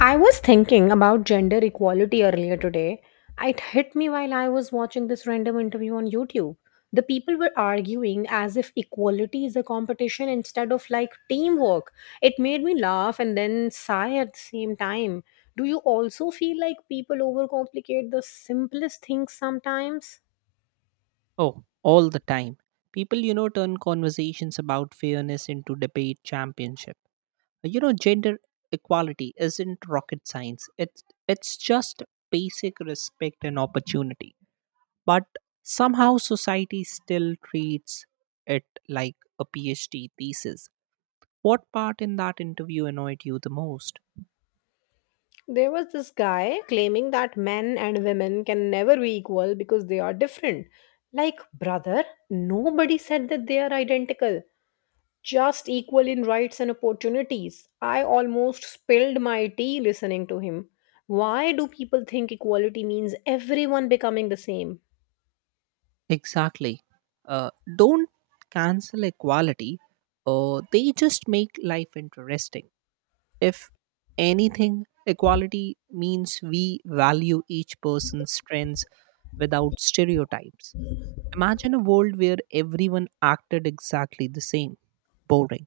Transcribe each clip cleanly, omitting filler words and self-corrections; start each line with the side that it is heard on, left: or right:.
left: I was thinking about gender equality earlier today. It hit me while I was watching this random interview on YouTube. The people were arguing as if equality is a competition instead of like teamwork. It made me laugh and then sigh at the same time. Do you also feel like people overcomplicate the simplest things sometimes?
right: Oh, all the time. People, you know, turn conversations about fairness into debate championship. Gender equality isn't rocket science. It's just basic respect and opportunity. But somehow society still treats it like a PhD thesis. What part in that interview annoyed you the most?
left: There was this guy claiming that men and women can never be equal because they are different. Like, brother, nobody said that they are identical, just equal in rights and opportunities. I almost spilled my tea listening to him. Why do people think equality means everyone becoming the same?
right: Exactly. Uh, don't cancel equality. They just make life interesting. If anything, equality means we value each person's strengths without stereotypes. Imagine a world where everyone acted exactly the same, boring.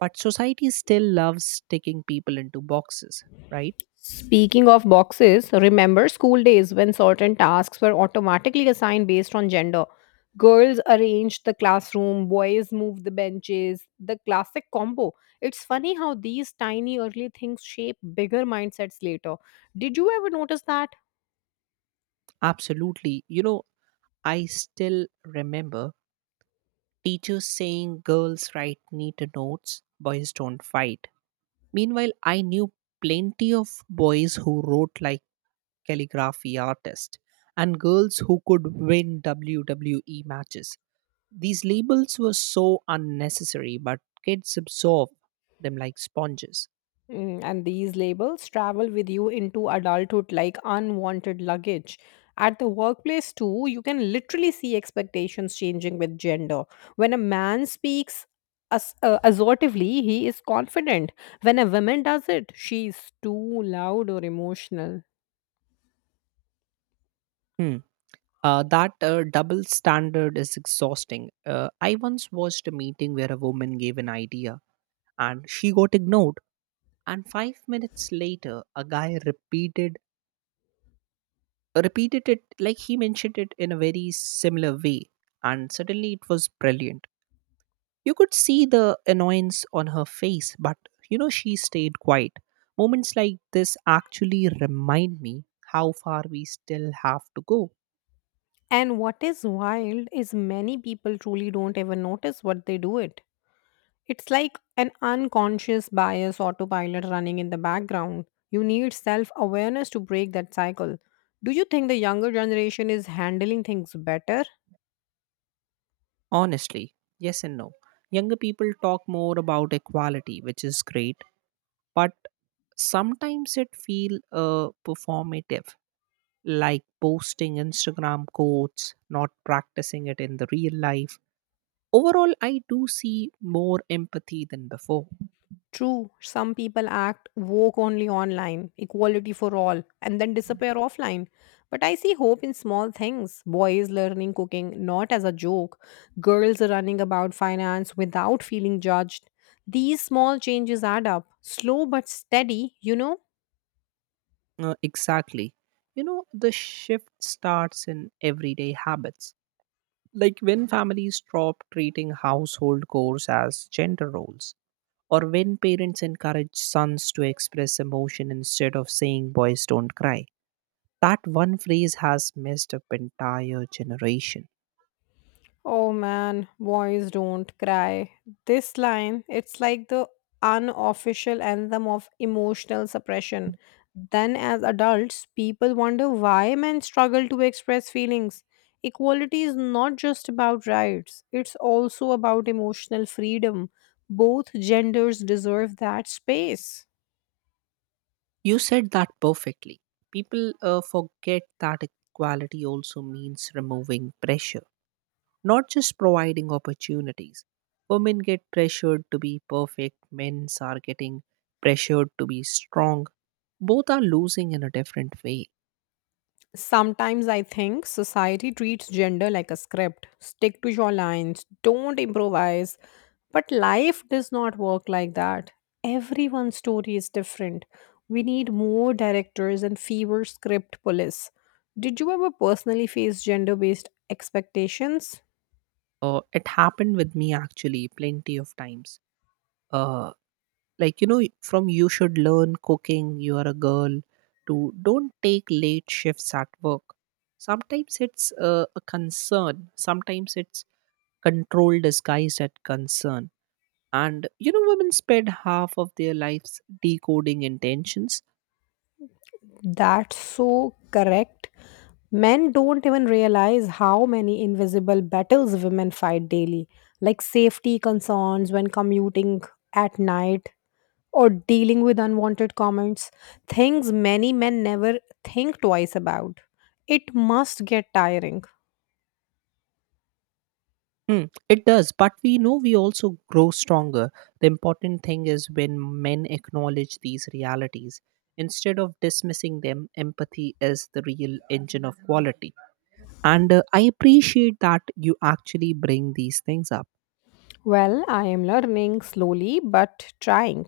right: But society still loves sticking people into boxes, right?
left: Speaking of boxes, remember school days when certain tasks were automatically assigned based on gender? Girls arranged the classroom, boys moved the benches, the classic combo. It's funny how these tiny early things shape bigger mindsets later. Did you ever notice that?
right: Absolutely. You know, I still remember teachers saying girls write neat notes, boys don't fight. Meanwhile, I knew plenty of boys who wrote like calligraphy artist, and girls who could win WWE matches. These labels were so unnecessary, but kids absorb them like sponges.
left: Mm, and these labels travel with you into adulthood like unwanted luggage. At the workplace, too, you can literally see expectations changing with gender. When a man speaks assertively, he is confident. When a woman does it, she's too loud or emotional.
right: Hmm. That double standard is exhausting. I once watched a meeting where a woman gave an idea and she got ignored. And five minutes later, a guy repeated it like he mentioned it in a very similar way, and suddenly it was brilliant. You could see the annoyance on her face, but you know, she stayed quiet. Moments like this actually remind me how far we still have to go.
left: And what is wild is many people truly don't even notice what they do it. It's like an unconscious bias autopilot running in the background. You need self awareness to break that cycle. Do you think the younger generation is handling things better?
right: Honestly, yes and no. Younger people talk more about equality, which is great, but sometimes it feel performative like posting instagram quotes not practicing it in the real life overall I do see more empathy than before.
left: True, some people act woke only online, equality for all, and then disappear offline. But I see hope in small things: boys learning cooking not as a joke, girls running about finance without feeling judged. These small changes add up, slow but steady,
right: Exactly. You know, the shift starts in everyday habits, like when families stop treating household chores as gender roles, or when parents encourage sons to express emotion instead of saying boys don't cry. That one phrase has messed up entire generation.
left: Oh man, boys don't cry. This line, it's like the unofficial anthem of emotional suppression. Then, as adults, people wonder why men struggle to express feelings. Equality is not just about rights, it's also about emotional freedom. Both genders deserve that space.
right: You said that perfectly. People forget that equality also means removing pressure not just providing opportunities. Women get pressured to be perfect, men are getting pressured to be strong. Both are losing in a different way.
left: Sometimes I think society treats gender like a script. Stick to your lines, don't improvise. But life does not work like that. Everyone's story is different. We need more directors and fewer script police. Did you ever personally face gender based expectations?
right: It happened with me actually plenty of times. Uh, like, you know, from you should learn cooking, you are a girl, to don't take late shifts at work. Sometimes it's a concern, sometimes it's control disguised as concern. And you know, women spend half of their lives decoding intentions.
left: That's so correct. Men don't even realize how many invisible battles women fight daily, like safety concerns when commuting at night, or dealing with unwanted comments, things many men never think twice about. It must get tiring.
right: Hmm, it does, but we know we also grow stronger. The important thing is when men acknowledge these realities. Instead of dismissing them, empathy is the real engine of quality. And I appreciate that you actually bring these things up.
left: Well, I am learning slowly but trying.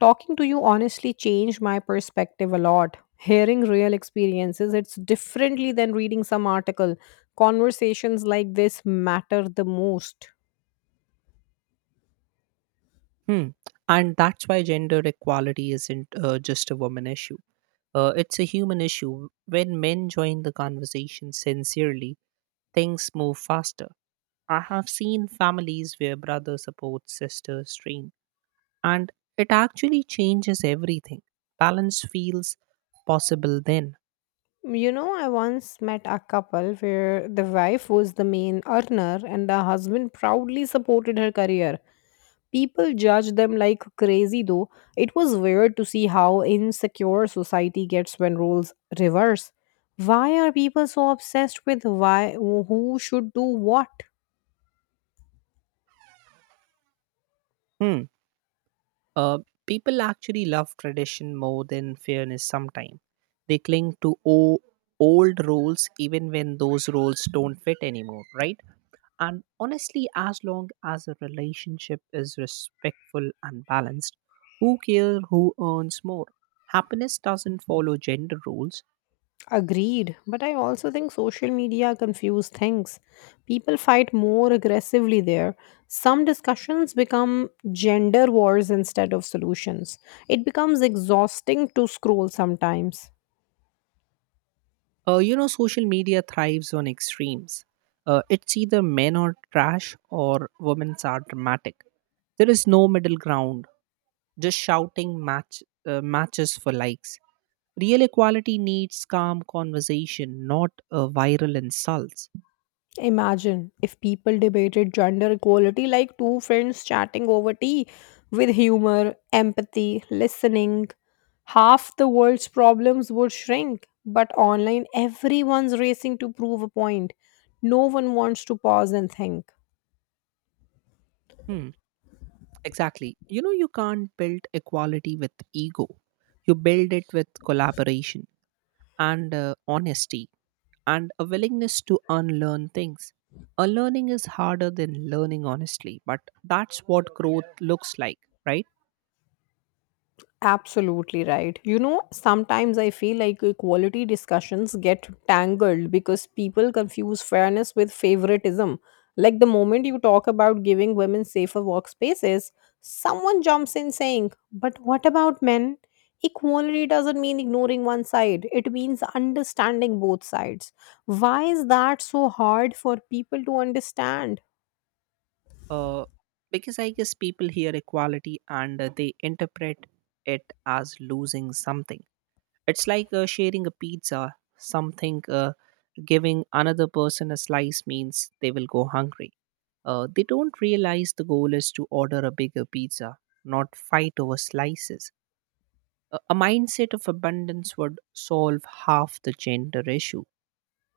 left: Talking to you honestly changed my perspective a lot. Hearing real experiences, it's differently than reading some article. Conversations like this matter the most.
right: Hmm. And that's why gender equality isn't just a woman issue. It's a human issue. When men join the conversation sincerely, things move faster. I have seen families where brother supports sister's dream, and it actually changes everything. Balance feels possible then.
left: You know, I once met a couple where the wife was the main earner and the husband proudly supported her career. People judge them like crazy, though. It was weird to see how insecure society gets when roles reverse. Why are people so obsessed with why who should do what?
right: Hmm. Uh, People actually love tradition more than fairness sometimes. They cling to old rules even when those rules don't fit anymore, right? And honestly, as long as a relationship is respectful and balanced, who cares who earns more? Happiness doesn't follow gender rules.
left: Agreed, but I also think social media confuse things. People fight more aggressively there. Some discussions become gender wars instead of solutions. It becomes exhausting to scroll sometimes.
right: You know, social media thrives on extremes. It's either men are trash or women are dramatic. There is no middle ground, just shouting matches for likes. Real equality needs calm conversation, not viral insults.
left: Imagine if people debated gender equality like two friends chatting over tea, with humor, empathy, listening. Half the world's problems would shrink, but online, everyone's racing to prove a point. No one wants to pause and think.
right: Hmm. Exactly. You know, you can't build equality with ego. You build it with collaboration and honesty and a willingness to unlearn things. Unlearning is harder than learning, honestly, but that's what growth looks like, right?
left: Absolutely right. You know, sometimes I feel like equality discussions get tangled because people confuse fairness with favoritism. Like the moment you talk about giving women safer workspaces, someone jumps in saying, "But what about men?" Equality doesn't mean ignoring one side, it means understanding both sides. Why is that so hard for people to understand?
right: Uh, because I guess people hear equality and they interpret it as losing something. It's like sharing a pizza, something giving another person a slice means they will go hungry. They don't realize the goal is to order a bigger pizza, not fight over slices. A mindset of abundance would solve half the gender issue.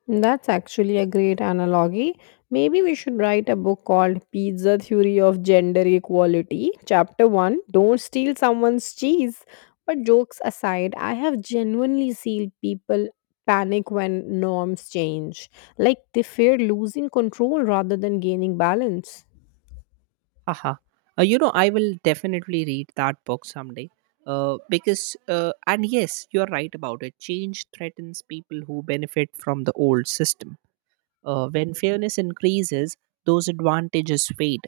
left: That's actually a great analogy. Maybe we should write a book called Pizza Theory of Gender Equality. Chapter 1, Don't Steal Someone's Cheese. But jokes aside, I have genuinely seen people panic when norms change. Like they fear losing control rather than gaining balance.
right: Haha. You know, I will definitely read that book someday. And yes, you're right about it. Change threatens people who benefit from the old system. When fairness increases, those advantages fade.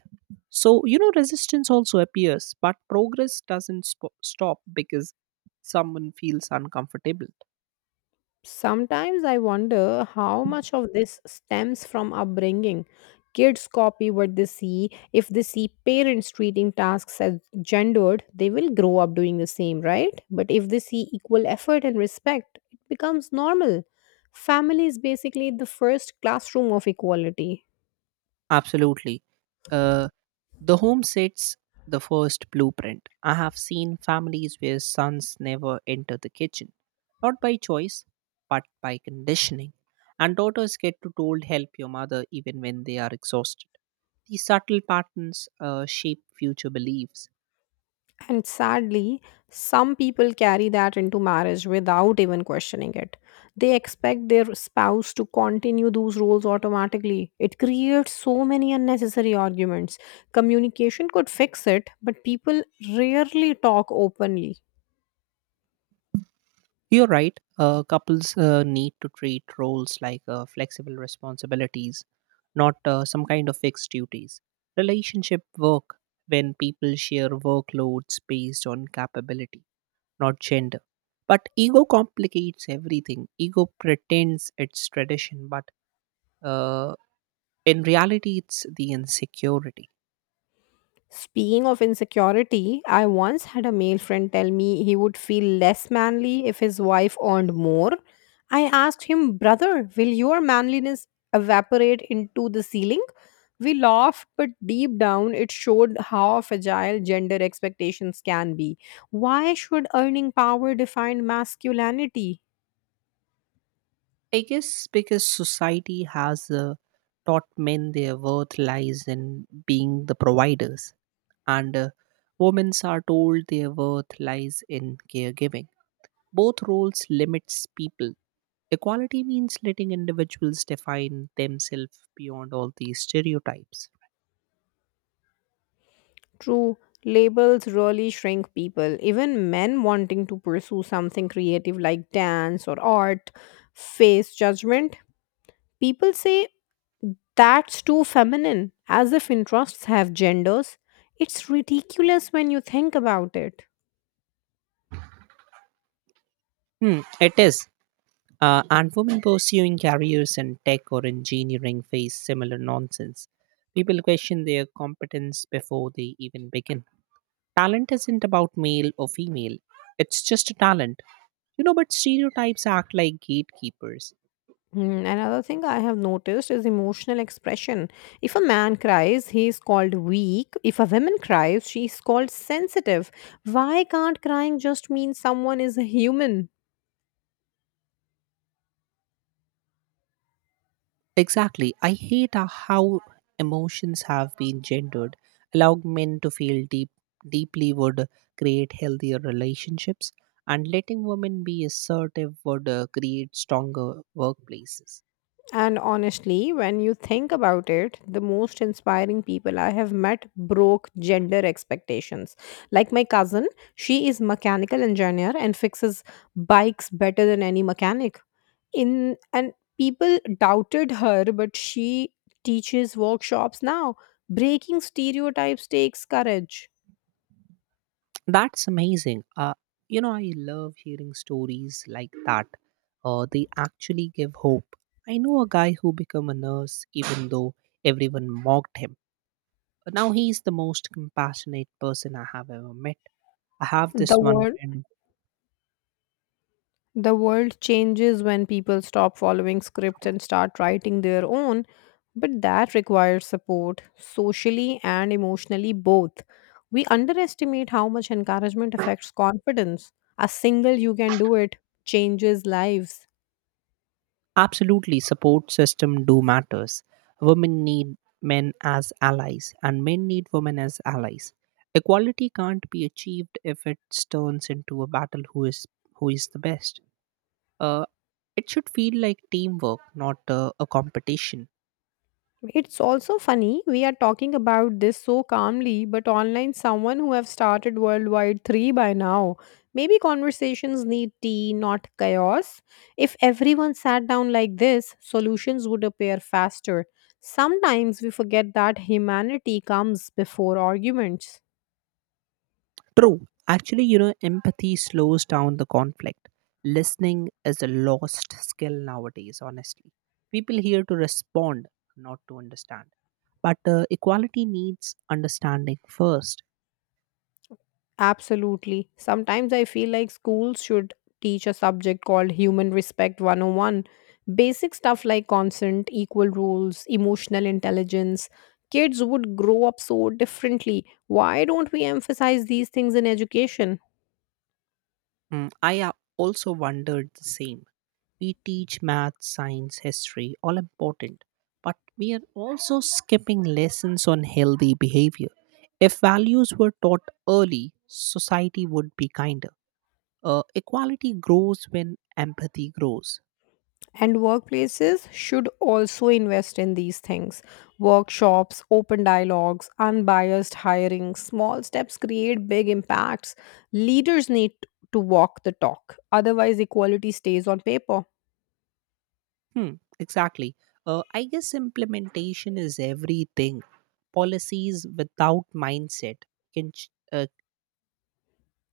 right: So, you know, resistance also appears, but progress doesn't stop because someone feels uncomfortable.
left: Sometimes I wonder how much of this stems from upbringing. Kids copy what they see. If they see parents treating tasks as gendered, they will grow up doing the same, right? But if they see equal effort and respect, it becomes normal. Family is basically the first classroom of equality.
right: Absolutely. Uh, The home sets the first blueprint. I have seen families where sons never enter the kitchen, not by choice, but by conditioning. And daughters get to told help your mother even when they are exhausted. These subtle patterns shape future beliefs.
left: And sadly, some people carry that into marriage without even questioning it. They expect their spouse to continue those roles automatically. It creates so many unnecessary arguments. Communication could fix it, but people rarely talk openly.
right: You're right, couples need to treat roles like flexible responsibilities, not some kind of fixed duties. Relationship work when people share workloads based on capability not gender. But ego complicates everything. Ego pretends it's tradition, but uh, in reality, it's the insecurity.
left: Speaking of insecurity, I once had a male friend tell me he would feel less manly if his wife earned more. I asked him, "Brother, will your manliness evaporate into the ceiling?" We laughed, but deep down it showed how fragile gender expectations can be. Why should earning power define masculinity?
right: I guess because society has taught men their worth lies in being the providers, and women are told their worth lies in caregiving. Both roles limits people. Equality means letting individuals define themselves beyond all these stereotypes.
left: True, labels really shrink people. Even men wanting to pursue something creative like dance or art face judgment. People say, "That's too feminine," as if interests have genders. It's ridiculous when you think about it.
right: Hmm, it is. And women pursuing careers in tech or engineering face similar nonsense. People question their competence before they even begin. Talent isn't about male or female, it's just a talent. You know, but stereotypes act like gatekeepers.
left: Hmm, another thing I have noticed is emotional expression. If a man cries, he is called weak. If a woman cries, she is called sensitive. Why can't crying just mean someone is a human?
right: Exactly. I hate how emotions have been gendered. Allow men to feel deeply would create healthier relationships, and letting women be assertive would create stronger workplaces.
left: And honestly, when you think about it, the most inspiring people I have met broke gender expectations. Like my cousin, she is mechanical engineer and fixes bikes better than any mechanic. In and people doubted her, but she teaches workshops now. Breaking stereotypes takes courage.
right: That's amazing. You know, I love hearing stories like that. They actually give hope. I know a guy who became a nurse even though everyone mocked him. But now he's the most compassionate person I have ever met. I have this
left: The
right: one
left: word
right: friend.
left: The world changes when people stop following script and start writing their own, but that requires support, socially and emotionally both. We underestimate how much encouragement affects confidence. A single "you can do it" changes lives.
right: Absolutely, support system do matters. Women need men as allies, and men need women as allies. Equality can't be achieved if it turns into a battle who is the best. Uh, it should feel like teamwork, not a competition.
left: It's also funny we are talking about this so calmly, but online someone who have started worldwide 3 by now. Maybe conversations need tea, not chaos. If everyone sat down like this, solutions would appear faster. Sometimes we forget that humanity comes before arguments.
right: True. Actually, you know, empathy slows down the conflict. Listening is a lost skill nowadays, honestly. People here to respond, not to understand. But equality needs understanding first.
left: Absolutely. Sometimes I feel like schools should teach a subject called Human Respect 101. Basic stuff like consent, equal rules, emotional intelligence. Kids would grow up so differently. Why don't we emphasize these things in education?
right: Mm, I also wondered the same. We teach math, science, history, all important. But we are also skipping lessons on healthy behavior. If values were taught early, society would be kinder. Equality grows when empathy grows.
left: And workplaces should also invest in these things. Workshops, open dialogues, unbiased hiring, small steps create big impacts. Leaders need to walk the talk. Otherwise, equality stays on paper.
right: Hmm, exactly. I guess implementation is everything. Policies without mindset can, ch-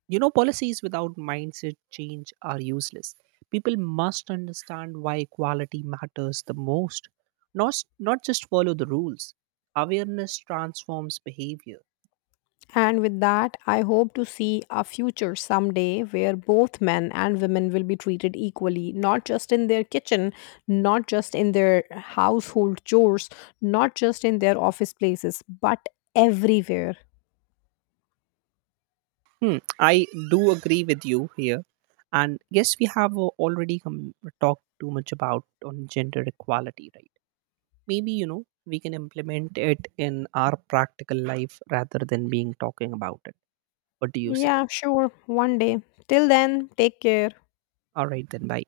right: you know, Policies without mindset change are useless. People must understand why equality matters the most, not just follow the rules. Awareness transforms behavior.
left: And with that, I hope to see a future someday where both men and women will be treated equally, not just in their kitchen, not just in their household chores, not just in their office places, but everywhere.
right: Hmm, I do agree with you here. And yes, we have talked too much about on gender equality, right? Maybe you know we can implement it in our practical life rather than being talking about it. What do you say?
left: Yeah, sure. One day. Till then, take care.
right: All right, then. Bye.